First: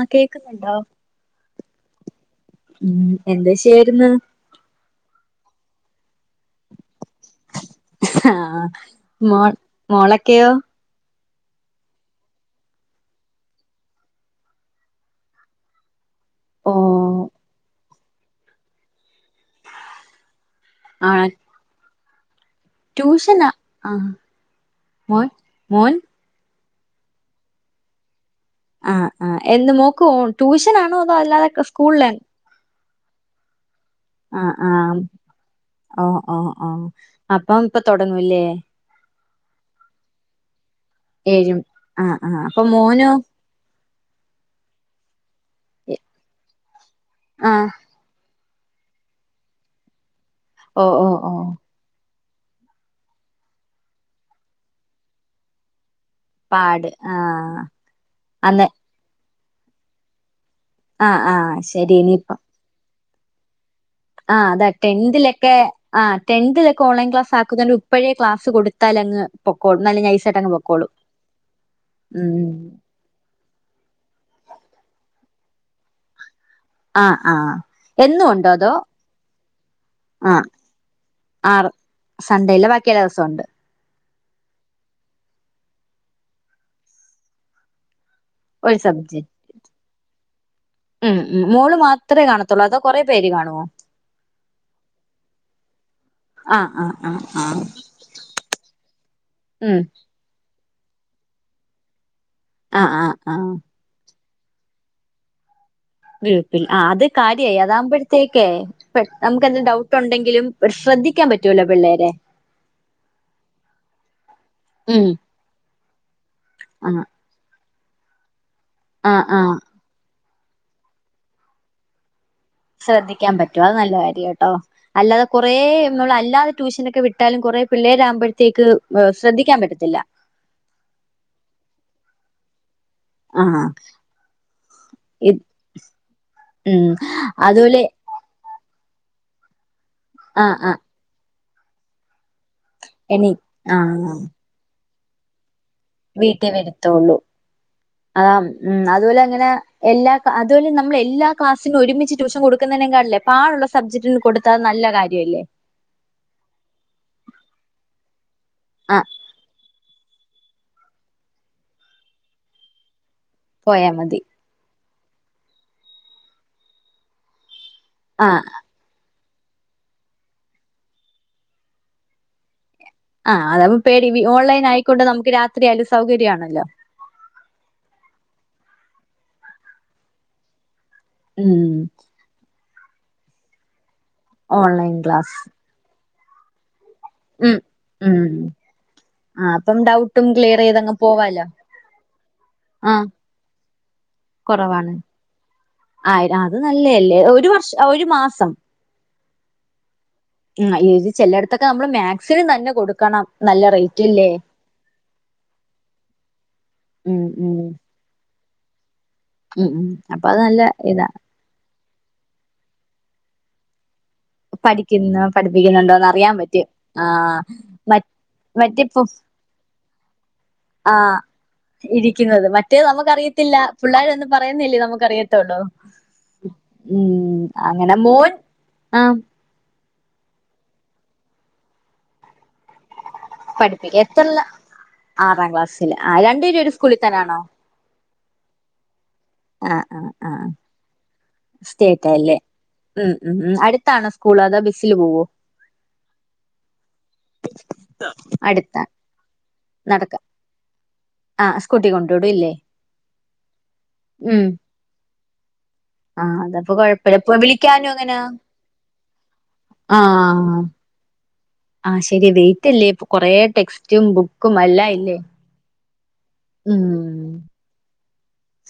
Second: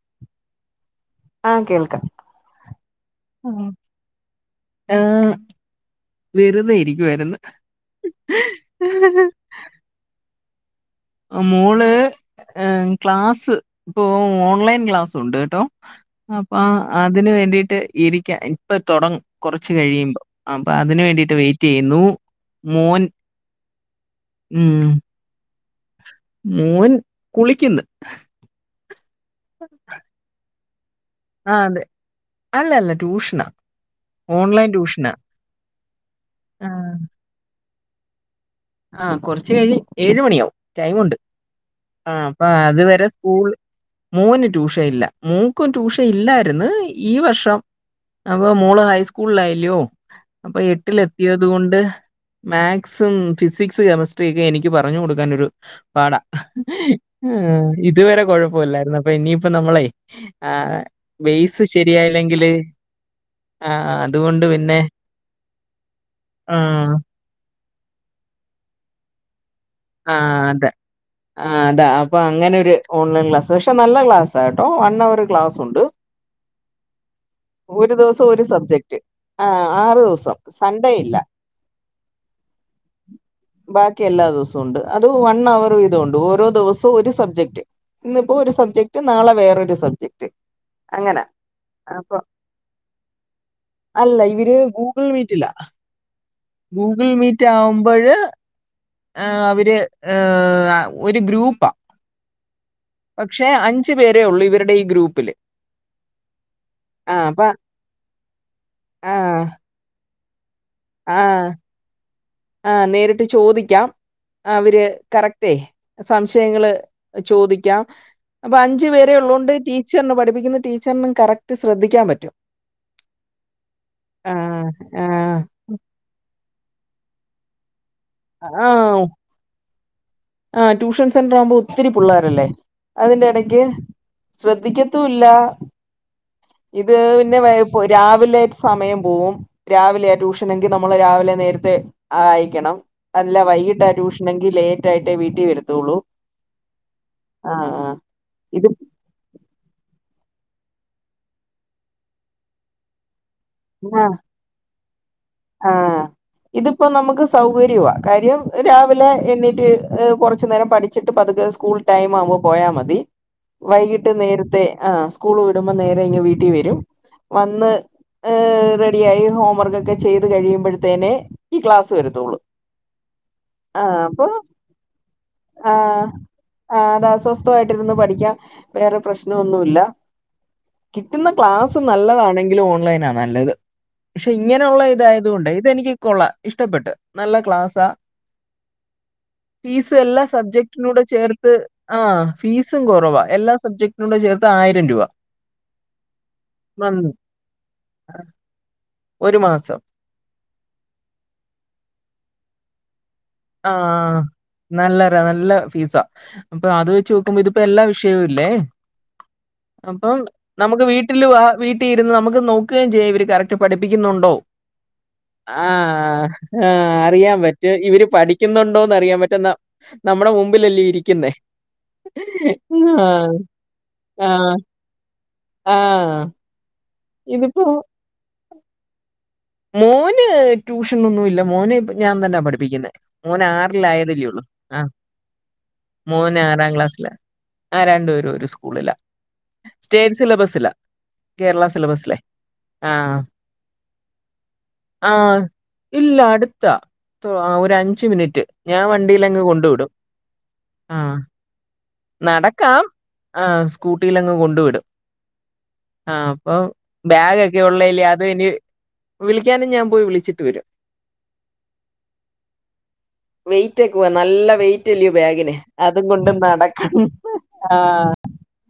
ആഹ് കേക്കുന്നുണ്ടോ ആഹ് കേൾക്കാം എന്ത് ചെയ്യര്ന്ന് ഏഹ് വെറുതെ ഇരിക്കുവാര്ന്ന് ആഹ് മോൾ മോളൊക്കെയോ മോള് ഏഹ് ക്ലാസ് ഇപ്പൊ ഓൺലൈൻ ക്ലാസുണ്ട് ട്ടോ അപ്പൊ ഓ അതിന് വേണ്ടിട്ട് ഇരിക്കാൻ ഇപ്പൊ തുടങ്ങും കുറച്ച് കഴിയുമ്പോ അപ്പൊ അതിന് ആഹ് വേണ്ടിട്ട് വെയിറ്റെയ്യുന്നു ട്യൂഷനാ ആഹ് ഉം മോൻ മോൻ മോൻ കുളിക്ക്ന്ന് ആഹ് ആഹ് എന്ന് മോക്ക് ട്യൂഷനാണോ അതോ അല്ലാതെ ആഹ് അതെ സ്കൂളിലണോ അല്ല അല്ല ട്യൂഷന ആഹ് ആഹ് ഓഹ് ഓഹ് ഓഹ് ആഹ് അപ്പം ഇപ്പൊ തൊടങ്ങൂല്ലേ ആഹ് കുറച്ച് കഴിഞ്ഞ് ഏഴു മണിയാവും ടൈമുണ്ട് ഏഴും ആഹ് അപ്പോ അപ്പൊ അതുവരെ മോനോ സ്കൂള് മോൻ ട്യൂഷയില്ല മോക്കും ട്യൂഷയില്ലായിരുന്ന് ഈ വർഷം ആഹ് അപ്പൊ മോള് ഹൈസ്കൂളിലായില്ലയോ അപ്പൊ ഓ എട്ടില് ഓ ഓ എത്തിയതു കൊണ്ട് മാക്സും ഫിസിക്സ് കെമിസ്ട്രിയെക്കെ എനിക്ക് പറഞ്ഞു കൊടുക്കാനൊരു പാടാ പാട് ആഹ് ഇതുവരെ അന്ന് കുഴപ്പല്ലായിരുന്നു അപ്പൊ ഇനിയിപ്പ നമ്മളെ ആഹ് ആഹ് ബേസ് ശരി ഇനിയിപ്പ ശരിയായില്ലെങ്കില് ആഹ് ആഹ് ആഹ് അതാ ടെൻതിലോക്കെ ആഹ് ടെൻതിലോക്കെ ആഹ് ഓൺലൈൻ ക്ലാസ് ആക്കുന്ന ഇപ്പോയെ ക്ലാസ് കൊടുത്താലങ്ങ് പക്കോ നല്ല ആഹ് നൈസായിട്ടങ്ങ് അത് പൊക്കോളും ആഹ് അതാ അപ്പൊ ഉം അങ്ങനെരു ഓൺലൈൻ ക്ലാസ് പക്ഷെ നല്ല ക്ലാസ് കേട്ടോ വൺ അവർ ക്ലാസ് ഉണ്ട് ആഹ് ആഹ് ഒരു എന്നും ദിവസം ഒരു ഉണ്ടോ അതോ സബ്ജക്ട് ആഹ് ആറു ദിവസം സൺഡേ ഇല്ല സൺണ്ടേയില്ല വാക്കി എല്ലാ ദിവസം ഉണ്ട് ബാക്കി എല്ലാ ദിവസവും ഉണ്ട് അത് വൺ അവർ വീതംഉണ്ട്‌ ഓരോ ദിവസവും ഒരു സബ്ജക്ട് ഇന്നിപ്പോ ഒരു സബ്ജക്ട് നാളെ വേറോരു സബ്ജെക്ട് ഉം ഉം മോള് മാത്ര കാണതൊള്ളൊ അതോ കൊറെ പേര് കാണുവോ അല്ല ഇവര് ഗൂഗിൾ മീറ്റില്ല ആഹ് ആഹ് ഗൂഗിൾ ആഹ് മീറ്റ് ആഹ് ആവുമ്പഴ് ഏഹ് ഉം അവര് ഏഹ് ഒരു ഗ്രൂപ്പാ ആഹ് ആഹ് പക്ഷെ ആഹ് അഞ്ച് അഞ്ചു പേരെ ഉള്ളൂ ഇവരുടെ ഈ ഗ്രൂപ്പില് ഗ്രൂപ്പിൽ ആഹ് അത് ആ അപ്പ കാര്യായി അതാകുമ്പോഴത്തേക്കേ ആ നമുക്ക് എന്ത്‌ ഡൗട്ട് ഉണ്ടെങ്കിലും ശ്രദ്ധിക്കാൻ പറ്റൂല്ലോ പിള്ളേരെ ആഹ് നേരിട്ട് ചോദിക്കാം അവര് ഉം കറക്റ്റേ സംശയങ്ങള് ആഹ് ചോദിക്കാം അപ്പൊ അഞ്ചു പേരെ ആഹ് ആഹ് ഉള്ളോണ്ട് ടി ടീച്ചറിനും പഠിപ്പിക്കുന്ന ടീച്ചറിനും കറക്റ്റ് ശ്രദ്ധിക്കാൻ പറ്റും ശ്രദ്ധിക്കാൻ പറ്റും അത് നല്ല ആ കാര്യട്ടോ അല്ലാതെ ആ കൊറെ നമ്മളല്ലാതെ ട്യൂഷനൊക്കെ വിട്ടാലും കുറെ പിള്ളേരാ ആകുമ്പോഴത്തേക്ക് ആഹ് ശ്രദ്ധിക്കാൻ പറ്റത്തില്ല ആഹ് ട്യൂഷൻ സെന്റർ ആവുമ്പോ ഒത്തിരി പിള്ളേരല്ലേ അതിന്റെ ഇടക്ക് ആഹ് ശ്രദ്ധിക്കത്തൂവില്ല ഇത് ഉം ഇത് പിന്നെ വൈ അതുപോലെ രാവിലെ സമയം പോവും രാവിലെയാ ആഹ് ട്യൂഷനെങ്കിൽ ആഹ് നമ്മള് രാവിലെ നേരത്തെ ആ അയക്കണം എനി അല്ല വൈകിട്ട് ആ ആഹ് ട്യൂഷനെങ്കിൽ ലേറ്റായിട്ടേ വീട്ടിൽ വരത്തുള്ളൂ വീട്ടിൽ വരുത്തുള്ളൂ ആഹ് ഇത് ഉം അതുപോലെ അങ്ങനെ എല്ലാ ക്ളാ അതുപോല നമ്മളെ എല്ലാ ക്ലാസിനും ഒരുമിച്ച് ട്യുഷ കൊടുക്കുന്നതിനേക്കാളും പാടുള്ള സബ്ജക്റ്റ്ന് കൊടു ത്താ നല്ല കാര്യംല്ലേ ആഹാ ഇതിപ്പോ നമുക്ക് സൗകര്യവാ കാര്യം ആഹ് രാവിലെ എണ്ണീറ്റ് കൊറച്ചു നേരം പഠിച്ചിട്ട് പതുക്കെ സ്കൂൾ ടൈം ആവുമ്പോ പോയാൽ മതി പോയാ വൈകിട്ട് മതി നേരത്തെ ആഹ് സ്കൂള് വിടുമ്പോ നേരെ ഇങ് വീട്ടിൽ വരും വന്ന് ആഹ് റെഡി ആയി ഹോംവർക്ക് ഒക്കെ ചെയ്ത് കഴിയുമ്പോഴത്തേനെ ഈ ക്ലാസ് വരത്തൊള്ളൂ ആഹ് അ പേടി ഓൺലൈൻ ആയിക്കൊണ്ട് നമുക്ക് ആ രാത്രിയാലും സൗകര്യാണല്ലോ ആ അത സ്വ സ്വസ്ഥയിട്ടിരുന്ന് പഠിക്കാം വേറെ പ്രശ്നമൊന്നൂല്ല കിട്ടുന്ന ക്ലാസ് ഉം നല്ലതാണെങ്കില് ഓൺലൈനാ നല്ലത് പക്ഷെ ഇങ്ങനെയുള്ളെ ഓൺലൈൻ ക്ലാസ് ഇതെനിക്ക് കൊള്ളാ ഇഷ്ടപ്പെട്ട് നല്ല ഉം ക്ലാസ്സാ ഉം ആ അപ്പം ഫീസ് എല്ലാ ഡൗട്ടും ക്ലിയർ ചെയ്തങ്ങ് സബ്ജക്ടിനൂടെ പോവാലോ ചേർത്ത് ആ ഫീസും ആ കൊറവാ എല്ലാ സബ്ജക്ട് ത്തും ചേർത്ത് ആയിരം കുറവാണ് രൂപ ആ ആയിരം അത് മന്ത് നല്ലല്ലേ ഒരു വർഷം ഒരു മാസം ഒരു മാസം ഇത് ചെലയിടത്തൊക്കെ നമ്മള് മാത്‍സ് തന്നെ കൊടുക്കണം നല്ല റേറ്റ് ആഹ ഇല്ലേ നല്ലരാ നല്ല ഫീസാ അപ്പൊ അത് വെച്ച് ഉം നോക്കുമ്പോ ഉം ഇതിപ്പോ എല്ലാ വിഷ് ഷയവും ല്ലേ ഉം ഉം അപ്പ അപ്പൊ അത് നല്ല നമുക്ക് ഇതാ വീട്ടിലും ആഹ് വീട്ട് തീരുന്നത് നമുക്ക് നോക്കുകയും ചെയ്യാം ഇവര് കറക്റ്റ് പഠിപ്പിക്കുന്നുണ്ടോ പഠിക്കുന്ന പഠിപ്പിക്കുന്നുണ്ടോന്ന് ആഹാ അറിയാൻ പറ്റും ആഹാ ആ അറിയാൻ പറ്റും മ ഇവര് പഠിക്കുന്നുണ്ടോന്ന് മറ്റിപ്പോ അറിയാൻ പറ്റുന്ന നമ്മുടെ മുമ്പിലല്ലേ ആ ഇരിക്കുന്നേ ഇരിക്കുന്നത് മറ്റേ ആഹ് നമുക്കറിയത്തില്ല പിള്ളേര് ഒന്നും ആഹ് പറയുന്നില്ലേ നമുക്കറിയത് ത്തള്ളോ ആഹ് ഉം ഇതിപ്പോ അങ്ങനെ മോൻ ആ മോന് ട്യൂഷനൊന്നും ഇല്ല മോന് ഞാൻ തന്നെ പഠിപ്പിക്കുന്നേ മോന് പഠിപ്പിക്ക ആറിലായതല്ലേ എത്രല്ല ഉള്ളൂ ആ ആറാം ക്ലാസ്സില് ആ മോന് രണ്ടുപേരും ഒരു ആറാം സ്കൂളിൽ ക്ലാസ്സിലാ തന്നാണോ ആ രണ്ടുപേരും ഒരു സ്കൂളിലാ ആ ആ സ്റ്റേറ്റ് ആ സിലബസിലാ കേരള സ്റ്റേറ്റ് സിലബസിലേ ആയില്ലേ ആ ഉം ഉം അടു ത്താണോ സ്കൂൾ അതോ ബസി ആഹ് ഇല്ല അടുത്താ തൊ ഒരു അഞ്ച് മിനിറ്റ് അടുത്താ ഞാൻ വണ്ടിയിലങ്ങ് കൊണ്ട് വിടും ആഹ് ആ സ്കൂട്ടി കൊണ്ടു വിടും ഇല്ലേ നടക്കാം ആഹ് സ്കൂട്ടിയിലങ്ങ് കൊണ്ടു വിടും ആഹ് പ്പൊ അതപ്പൊ കൊഴപ്പല്ല ഇപ്പൊ ബാഗ് ഒക്കെ വിളിക്കാനും ഉള്ളെതല്ലെ എങ്ങനാ അത് ഇനി വിളിക്കാനും ഞാൻ പോയി വിളിച്ചിട്ട് വരും ആഹ ശെരി വെയിറ്റ് അല്ലേ ഇപ്പൊ കൊറേ വെയിറ്റ് ടെക്സ്റ്റും ഒക്കെ നല്ല ബുക്കും അല്ലാ ഇല്ലേ അതും കൊണ്ട് നട് ഉം ആഹ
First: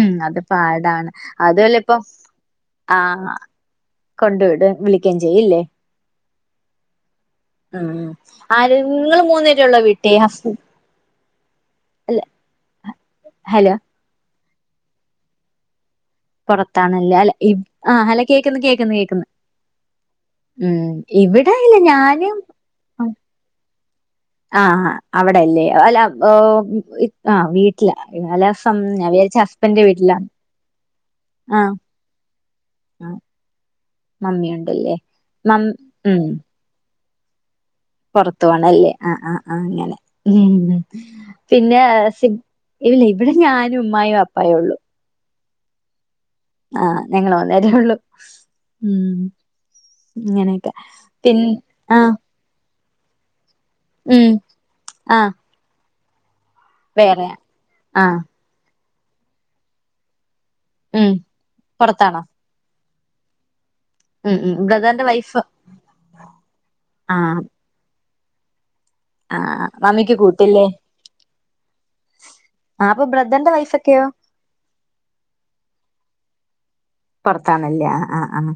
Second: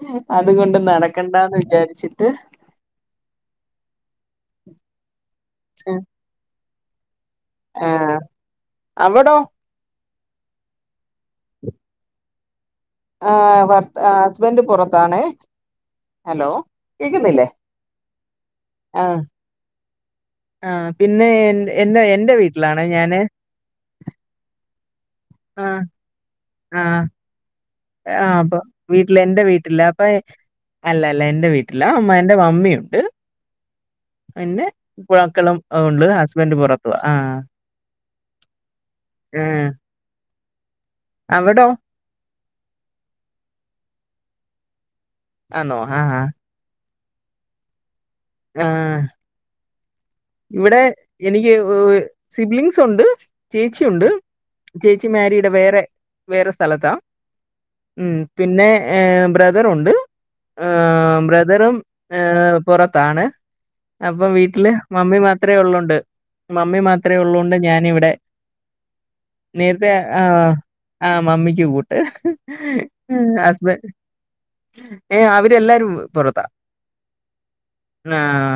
ഉം അത് അതുകൊണ്ടും നടക്കണ്ടാന്ന് വിചാരിച്ചിട്ട് ആഹാ കൊണ്ട് വിടും വിളിക്കും ചെയ്യും ല്ലേ ഉം ഉം ഉം ആര് ങ്ങള് അവിടോ മൂന്ന് പേരെ ഉള്ളൂ വീട്ടി ഹസ് [inaudible] അല്ല ആഹാ ഹലോ ഭർ ഹസ്ബൻഡ് പുറത്താണേ ഹലോ പൊറത്താണല്ലേ അല്ല കേക്കുന്നില്ലേ ഇ ആഹ് ഹല കേക്ക്ന്ന് കേക്ക്ന്ന് ആഹ് കേക്ക്ന്ന് ഉം ആഹ് പിന്നെ ഇവിടെ എൻ ഇല്ല എനെ എൻ്റെ ഞാനും വീട്ടിലാണേ ഞാന് ആഹാ അവിടെല്ലേ ആഹ് അല്ല ആഹ് ആഹ് വീട്ടില ആഹ് അപ്പൊ കാലസം ഞാ വീട്ടില് വിചാരിച്ച് എന്റെ വീട്ടില് ഹസ്ബന്റെ അപ്പൊ വീട്ടിലാന്ന് അല്ല അല്ല എൻ്റെ വീട്ടില അമ്മ എന്റെ മമ്മിയുണ്ട് ആഹ് പിന്നെ മമ്മിയുണ്ടല്ലേ മക്കളും മം ഉണ്ട് ഹസ്ബൻഡ് പുറത്തുവ ആഹ് പുറത്തുവാണല്ലേ ആഹ് ആഹ് ആഹ് അങ്ങനെ ഉം അവിടോ പിന്നെ സി ഇല്ല ഇവിടെ ഞാനും ഉമ്മായും വാപ്പായേ ഉള്ളു ആന്നോ ആഹ് ആഹ് ആഹ് ഞങ്ങള് മൂന്നേരേ ഉള്ളു ആഹ് ഉം ഇങ്ങനെയൊക്കെ ഇവിടെ പിൻ എനിക്ക് ആഹ് സിബ്ലിംങ്സ് ഉണ്ട് ചേച്ചിണ്ട് ഉം ചേച്ചി ആഹ് മാരിടാ വേറെ വേറെ സ്ഥലത്താ വേറെ ഉം ആഹ് പിന്നെ ബ്രദറുണ്ട് ഉം ആഹ് ബ്രദറും പുറത്താണോ ഏഹ് പുറത്താണ് അപ്പൊ ഉം ഉം വീട്ടില് ബ്രദറിന്റെ മമ്മി വൈഫ് മാത്രേ ഉള്ളൊണ്ട് മമ്മി മാത്രേ ആഹ് ഉള്ളൊണ്ട് ഞാനിവിടെ ആഹ് നേരത്തെ മമ്മിക്ക് ആഹ് കൂട്ടില്ലേ ആഹ് മമ്മിക്ക് കൂട്ട് ആഹ് അപ്പൊ ബ്രദറിന്റെ ഹസ്ബ വൈഫൊക്കെയോ ഏഹ് അവര് എല്ലാരും പുറത്താ പുറത്താണല്ലേ ആഹ് ആഹ് ആഹ്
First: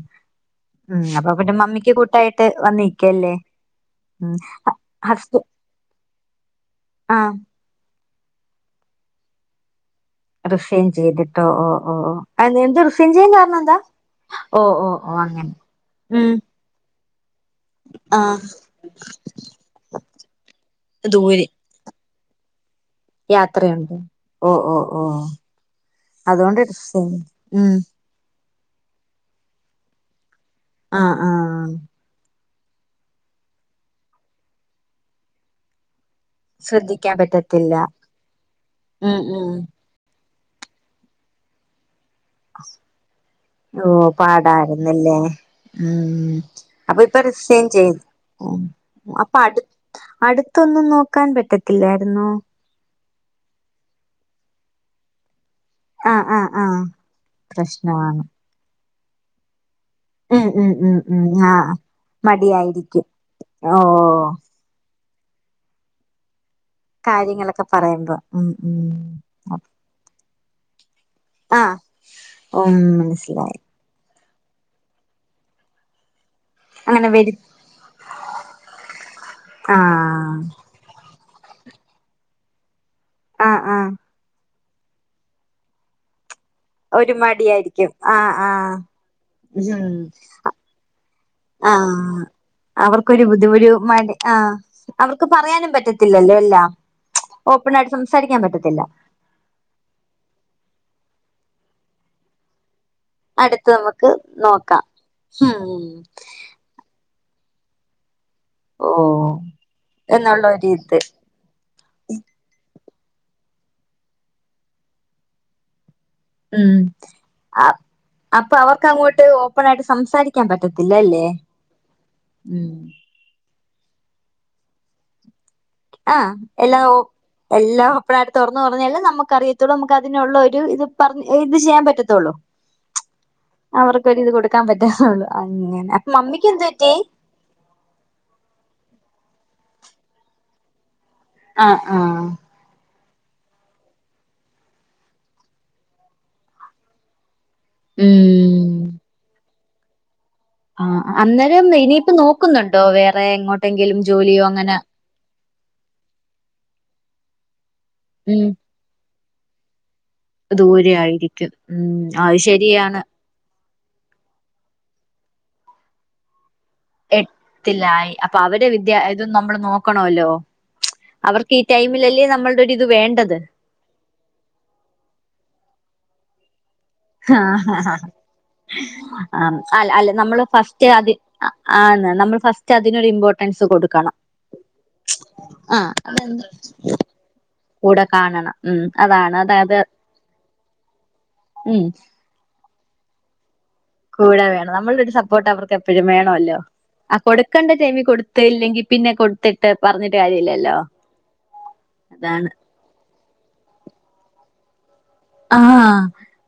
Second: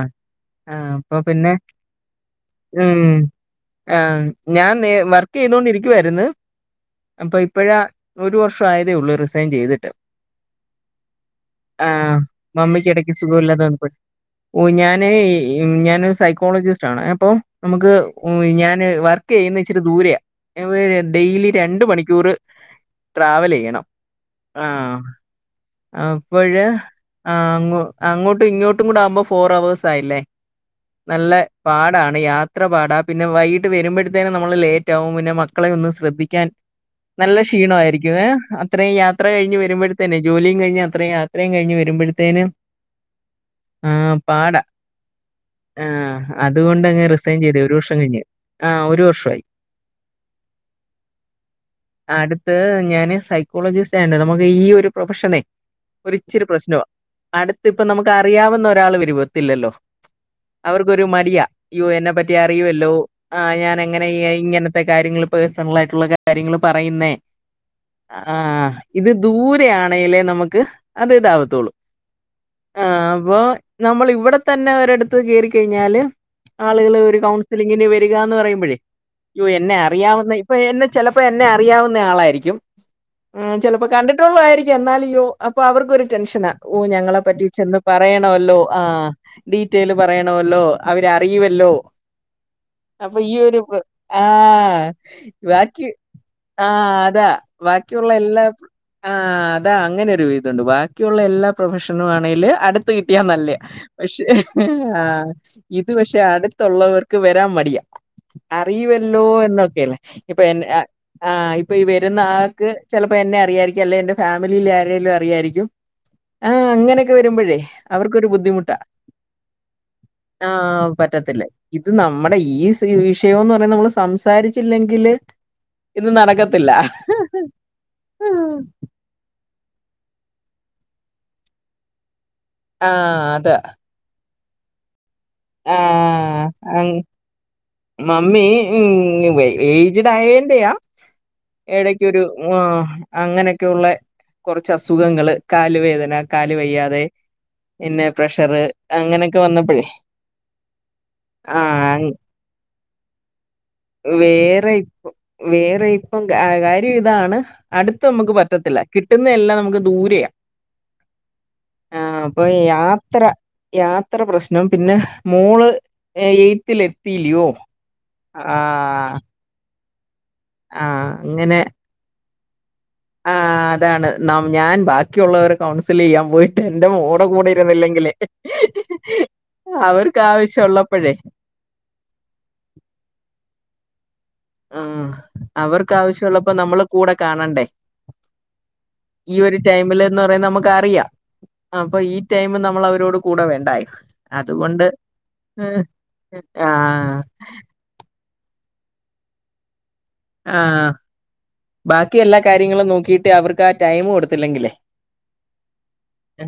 ഉം അപ്പൊ പിന്നെ മമ്മിക്ക് കൂട്ടായിട്ട് വന്ന് ഉം നിക്കല്ലേ ആഹ് ഞാൻ നേ വർക്ക് ചെയ്തോണ്ടിരിക്കുവായിരുന്ന് ആഹ് ഇപ്പോഴ ഒരു വർഷം ആയതേ ഉള്ളൂ റിസൈൻ ചെയ്തിട്ട് റിസൈൻ ചെയ്തിട്ടോ ഓ ഓ ഓ ആഹ് ഓ എന്ത് റിസൈൻ ചെയ്യ കാരണം എന്താ ഓ ഞാന് ഞാൻ ഒരു ഉം സൈക്കോളജിസ്റ്റ് ആണ് അപ്പൊ നമുക്ക് ആ ഞാന് വർക്ക് ചെയ്യുന്നെ ഇച്ചിരി ദൂരെയ ഇവേ ദൂരെ ഡെയിലി രണ്ട് മണിക്കൂർ ട്രാവല് ചെയ്യണം യാത്രയുണ്ട് ഓ ഓ ആഹ് ഓ അതുകൊണ്ട് അപ്പോഴ് റിസൈൻ ആഹ് അങ്ങ ഉം അങ്ങോട്ടും ഇങ്ങോട്ടും കൂടെ ആവുമ്പോ ഫോർ അവേഴ്സ് ആയില്ലേ ആ ആ നല്ലെ പാടാണ് യാത്ര പാടാ പിന്നെ വൈകിട്ട് വരുമ്പോഴത്തേനെ നമ്മള് ലേറ്റ് ആകും പിന്നെ മക്കളെ ഒന്നും ശ്രദ്ധി ക്കാൻ ശ്രദ്ധിക്കാൻ നല്ല പറ്റത്തില്ല ക്ഷീണമായിരിക്കും ഏഹ് അത്രയും ഉം യാത്ര ഉം കഴിഞ്ഞ് വരുമ്പോഴ തന്നെ ജോലിം കഴിഞ്ഞു അത്ര യാത്രയും കഴഞ്ഞ് വരുമ്പഴ് ഓ പാടാ പാടായിരുന്നല്ലേ ആഹ് ഉം അപ്പൊ അതുകൊണ്ടങ്ങ് ഇപ്പൊ ചെയ്ത് റിസൈൻ ഒരു വർഷം ചെയ്തു കഴിഞ്ഞ് ഉം ആഹ് ഒരു അപ്പൊ വർഷമായി അടു അടുത്തൊന്നും നോക്കാൻ പറ്റത്തില്ലായിരുന്നോ ത് ഞാന് സൈക്കോളജിസ്റ്റ് ആയൊണ്ട് നമുക്ക് ഈ ഒരു പ്രൊഫഷനെ ആ ആ ഒരിച്ചിരി ആ പ്രശ്നവാ അടുത്ത് ഇപ്പൊ നമുക്ക് പ്രശ്നമാണ് അറിയാവുന്ന ഒരാൾ വരുവത്തില്ലല്ലോ ഉം ഉം ഉം അവർക്കൊരു ഉം മടിയാ ആഹ് യൊ എന്നെ പറ്റി അറിയുവല്ലോ മടിയായിരിക്കും ആഹ് ഞാനെങ്ങനെ ഇ ഓഹ് ഇങ്ങനത്തെ കാര്യങ്ങള് പേഴ്സണലായിട്ടുള്ള കാര്യങ്ങള് പറയുന്നേ കാര്യങ്ങളൊക്കെ പറയുമ്പോ ഉം ആഹ് ഇത് ഉം ദൂരെ ആ ണേലെ നമുക്ക് അത് ഇതാവത്തുള്ളൂ ആഹ് ഉം ആഹ് അപ്പൊ മനസ്സിലായി നമ്മൾ ഇവിടെ തന്നെ ഒരിടത്ത് കേറിക്കഴിഞ്ഞാല് ആളുകള് അങ്ങനെ ഒരു വരു കൗൺസിലിങ്ങിന് വരിക എന്ന് പറയുമ്പോഴേ യ്യോ എന്നെ അറിയാവുന്ന ആഹ് ഇപ്പൊ എന്നെ ചെലപ്പോ എന്നെ അറിയാവുന്ന ആളായിരിക്കും ആഹ് ചിലപ്പോ ആഹ് കണ്ടി ട്ടുള്ളതായിരിക്കും എന്നാലും യോ അപ്പൊ അവർക്കൊരു ടെൻഷനാ ഓ ഒരു ഞങ്ങളെ പറ്റി ചെന്ന് മടിയായിരിക്കും ആഹ് പറയണമല്ലോ ആഹ് ഉം ഡീറ്റെല് പറയണവല്ലോ അവരറിയുവല്ലോ ആഹ് അപ്പൊ അവർക്കൊരു ഈ ബുദ്ധി ഒരു മടി ആഹ് അവർക്ക് പറയാനും ബാക്കി പറ്റത്തില്ലല്ലോ എല്ലാം ആഹ് അതാ ഓപ്പൺ ആയിട്ട് ബാക്കിയുള്ള സംസാരിക്കാൻ എല്ലാ പറ്റത്തില്ല ആഹ് അതാ അങ്ങനെ ഒരു വിധം ഉണ്ട് ബാക്കിയുള്ള എല്ലാ പ്രൊഫഷനും ആണെലും അടു ത്ത്കിട്ടിയാ നല്ലത് അടുത്ത് നമുക്ക് പക്ഷേ നോക്കാം ആഹ് ഉം ഇത് പക്ഷെ ആഹ് ടുത്തുള്ളവർക്ക് വരാൻ മടിയ അറിവല്ലോ ഓഹ് എന്നൊക്കെയാണ് ഇപ്പൊ എന്നുള്ള [unintelligible] ഒരിത് ആഹ് ഇപ്പൊ ഈ വരുന്ന ആൾക്ക് ചിലപ്പോ എന്നെ അറിയായിരിക്കും അല്ലെ എന്റെ ഫാമിലിയിൽ ആരെങ്കിലും അറിയായിരിക്കും ആഹ് ഉം അങ്ങനെയൊക്കെ വരുമ്പോഴേ ആ അവർക്കൊരു അപ്പൊ ബുദ്ധിമുട്ടാ അവർക്ക് അങ്ങോട്ട് ഓപ്പണായിട്ട് സംസാരിക്ക ആഹ് പറ്റത്തില്ലേ ഇത് നമ്മുടെ ഈ ഉം സിയൂസ് യോ നമ്മള് സംസാരിച്ചില്ലെങ്കില് ഇത് ആഹ് നടക്കത്തില്ല ഹലൊ എല്ലാ ഓപ്പണായിട്ട് തൊറന്ന് പറഞ്ഞാല് നമുക്കറിയ ദ് നമുക്കതിനുള്ള ഒരു ഇത് പറഞ്ഞ് ഇത് ചെയ്യാൻ പറ്റത്തുള്ളൂ ആഹ് അതാ അവർക്കൊരുത് കൊടുക്കാൻ പറ്റാ അങ്ങനെ അപ്പ ആഹ് മമ്മിക്ക് എന്തു പറ്റീ അങ് മമ്മി ഉം ഏജ്ഡ് ആയന്റെയാ ആഹ് എടയ്ക്കൊരു ആഹ് ആഹ് അങ്ങനെയൊക്കെയ ഉള്ള കൊറച്ച് അസുഖങ്ങള് കാല് വേദന കാല് വയ്യാതെ പിന്നെ പ്രഷർ ഉം അങ്ങനെയൊക്കെ വന്നപ്പെഴ് ആഹ് അന്നേരം ഇനിയിപ്പ നോക്കുന്നുണ്ടോ വേറെ എങ്ങോട്ട് വേറെ ഇപ്പം വേറെ ഇപ്പം കാര്യം ഇതാണ് അടുത്ത നമുക്ക് ഉം പറ്റത്തില്ല കിട്ടുന്നതെല്ലാം നമുക്ക് ദൂരെയാ ദൂരെ ആയിരിക്കും ഉം ആഹ് അത് അപ്പൊ ശരിയാ യാത്ര യാത്ര പ്രശ്നം പിന്നെ മോള് എയ്ത്തിൽ എത്തിയിലോ എട്ടിലായി അപ്പൊ അവരെ വിദ്യ ഇത് നമ്മള് നോക്കണല്ലോ ആഹ് അവർക്ക് അങ്ങനെ ഈ ടൈമിലല്ലേ നമ്മൾ ടിതി ഇത് വേണ്ടത് ആഹ് അതാണ് ഞാൻ ബാക്കിയുള്ളവരെ കൗൺസിലിയ്യാൻ പോയി എന്റെ മോൾടെ ആ കൂടെ ഇരുന്നില്ലെങ്കിലേ ആ അവർക്ക് ആാവശ്യമുള്ളപ്പഴേ ആഹ് നമ്മൾ ഫസ്റ്റ് അതിനൊരു ഇമ്പോർട്ടൻസ് കൊടുക്കണം ആഹ് ആ അവർക്ക് അതെന്താ ആവശ്യുള്ളപ്പോ നമ്മള് കൂടെ കാണണ്ടേ കൂടെ കാണണം ഉം അതാണ് ഈയൊരു അതായത് ടൈമില്ന്ന് പറയണത് നമുക്ക് അറിയാം ഉം അപ്പൊ ഈ ടൈം നമ്മള് അവരോട് കൂടെ വേണ്ടായൊ കൂടെ വേണം നമ്മളൊരു സപ്പോർട്ട് അവർക്ക് എപ്പോഴും വേണല്ലോ ആഹ് കൊടുക്കേണ്ട ടൈമിൽ കൊടു ത ഇല്ലെങ്കിൽ പിന്നെ കൊടുത്ത് ട്ടെ പറഞ്ഞിട്ട് കാര്യംല്ല ആഹ് ബാക്കി എല്ലാ കാര്യങ്ങളും നോക്കീട്ട് അവർക്ക് ആഹ് ടൈം കൊടുത്തില്ലെങ്കില് ആഹ്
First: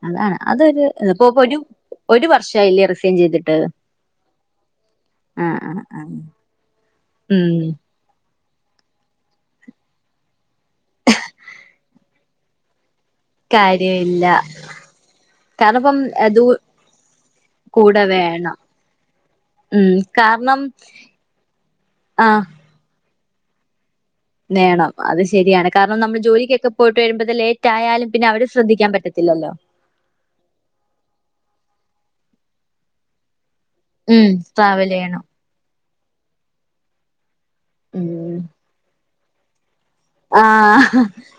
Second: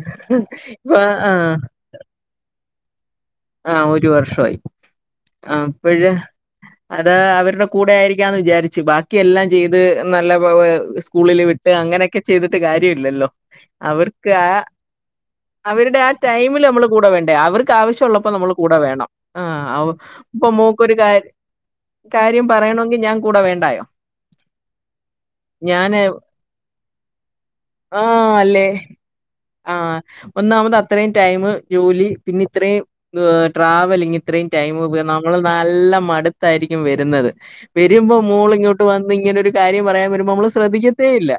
അതാണ് അതൊരു ഇപ്പൊ ഇപ്പോ ആഹ് പൊരു ഒരു വർഷായില്ലേ റിസേൻ ചെയ്തിട്ട് ആഹ് ഒരു വർഷമായി ആ ആഹ് ആ ആ അപ്പേഴ് അത് ഉം അവരുടെ കൂടെ ആയിരിക്കാന്ന് വിചാരിച്ചാ ചി ബാക്കി എല്ലാം ചെയ്ത് നല്ല സ്കൂളില് വിട്ട് അങ്ങനെയൊക്കെ ചെയ്തിട്ട് കാര്യം ഇല്ലല്ലോ കാര്യം ഇല്ല അവരുടെ ആഹ് ടൈമില് നമ്മള് കൂടെ വേണ്ടേ അവർക്ക് കൂടെ ആവശ്യമുള്ളപ്പോ നമ്മൾ വേണം കൂടെ വേണം ഹാ ഉം പ്പൊ കാരണം മോക്കൊരു കാര്യം ആഹ് കാര്യം പറയണമെങ്കിൽ ഞാൻ കൂടെ വേണ്ടായോ വേണം അത് ശരിയാണ് കാരണം ഞാന് നമ്മൾ ജോലിക്കൊക്കെ പോയിട്ട് വരുമ്പോത് ലേറ്റ് ആ ആയാലും പിന്നെ അവരെ അല്ലേ ശ്രദ്ധിക്കാൻ പറ്റത്തില്ലല്ലോ ആഹ് ഒന്നാമത് അത്രയും ടൈം ജോലി പിന്നെ ഇത്രയും ട്രാവലിങ് ഉം ഇത്രയും ടൈമ് ട്രാവൽ ചെയ്യണം നമ്മള് നല്ല മടുത്തായിരിക്കും വെരുന്നത് രുമ്പോ ഉം മോള് ഇങ്ങാട്ട് വന്ന് ഇങ്ങനെ ഒരു കാര്യം പറയാൻ വേണ്ടീട്ട് നമ്മള് ആഹ് ശ്രദ്ധിക്കേത്തേയില്ല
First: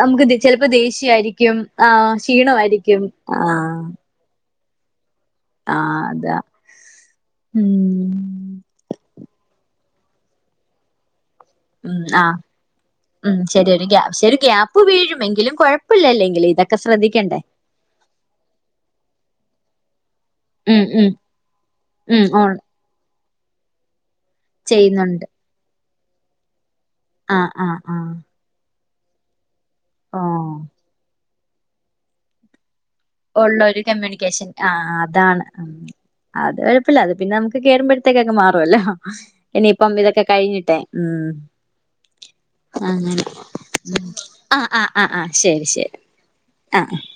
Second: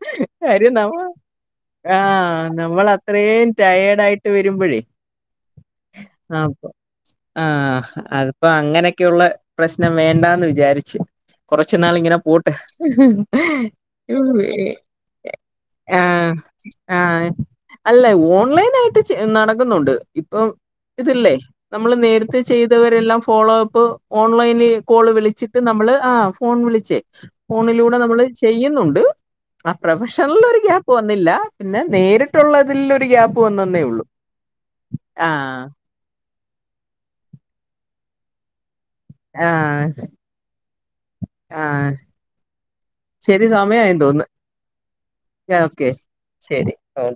നമുക്ക് ചിലപ്പോ കാര്യം നമ്മള ദേഷ്യമായിരിക്കും ആഹ് [unintelligible] ക്ഷീണമായിരിക്കും ആഹ് ടയേർഡ് ആയിട്ട് വരുമ്പഴേ ആഹ് അതാ ആപ്പോ ആഹ് ഉം അറീ പ്പൊ അങ്ങനൊക്കെയുള്ള പ്രശ്നം വേണ്ടാന്ന് വിചാരിച്ച് കൊറച്ച്നാള് ഉം ഇങ്ങനെ ആഹ് പോട്ട് ഉം ശരി ഒരു ഗ്യാ ശരി ഒരു ഗ്യാപ്പ് വീഴും എങ്കിലും ആഹ് കുഴപ്പമില്ലല്ലെങ്കില് ഇതൊക്കെ ആഹ് ശ്രദ്ധിക്കണ്ടേ അല്ല ഓൺലൈനായിട്ട് നടക്കുന്നുണ്ട് ഇപ്പൊ ഉം ഉം ഇതല്ലേ നമ്മള് ഉം നേരത്തെ ഓൺ ചെയ്ത് ഇതുവരെല്ലാം ഫോളോ അപ്പ് ഓൺലൈന് കോള് ചെയ്യുന്നുണ്ട് വിളിച്ചിട്ട് നമ്മള് ആഹ് ഫോൺ വിളിച്ചേ ആഹ് ആഹ് ഫോണിലൂടെ ആഹ് നമ്മള് ചെയ്യുന്നുണ്ട്, ആഹ് പ്രഫഷണൽല് ഓഹ് ഒരു ഗ്യാപ്പ് വന്നില്ല, പിന്നെ നേരിട്ടുള്ളതിൽ ഒരു ഗ്യാപ്പ് ഒള്ളൊരു വന്നെന്നേ ഉള്ളൂ കമ്മ്യൂണിക്കേഷൻ ആഹ് അതാണ് ആഹ് അത് കൊഴപ്പില്ല, അത് പിന്നെ നമുക്ക് കേറുമ്പഴത്തേക്കങ്ങ് മാറുവല്ലോ ആഹ് ഇനിയിപ്പം ഇതൊക്കെ കഴിഞ്ഞിട്ടെ ഉം ആഹ് അങ്ങനെ ശരി സമയായെന്ന് തോന്നുന്നു [unintelligible] ആഹ് ആഹ് ആഹ് ആഹ് ശരി ഓക്കെ ശരി ശരി ആഹ് ഓ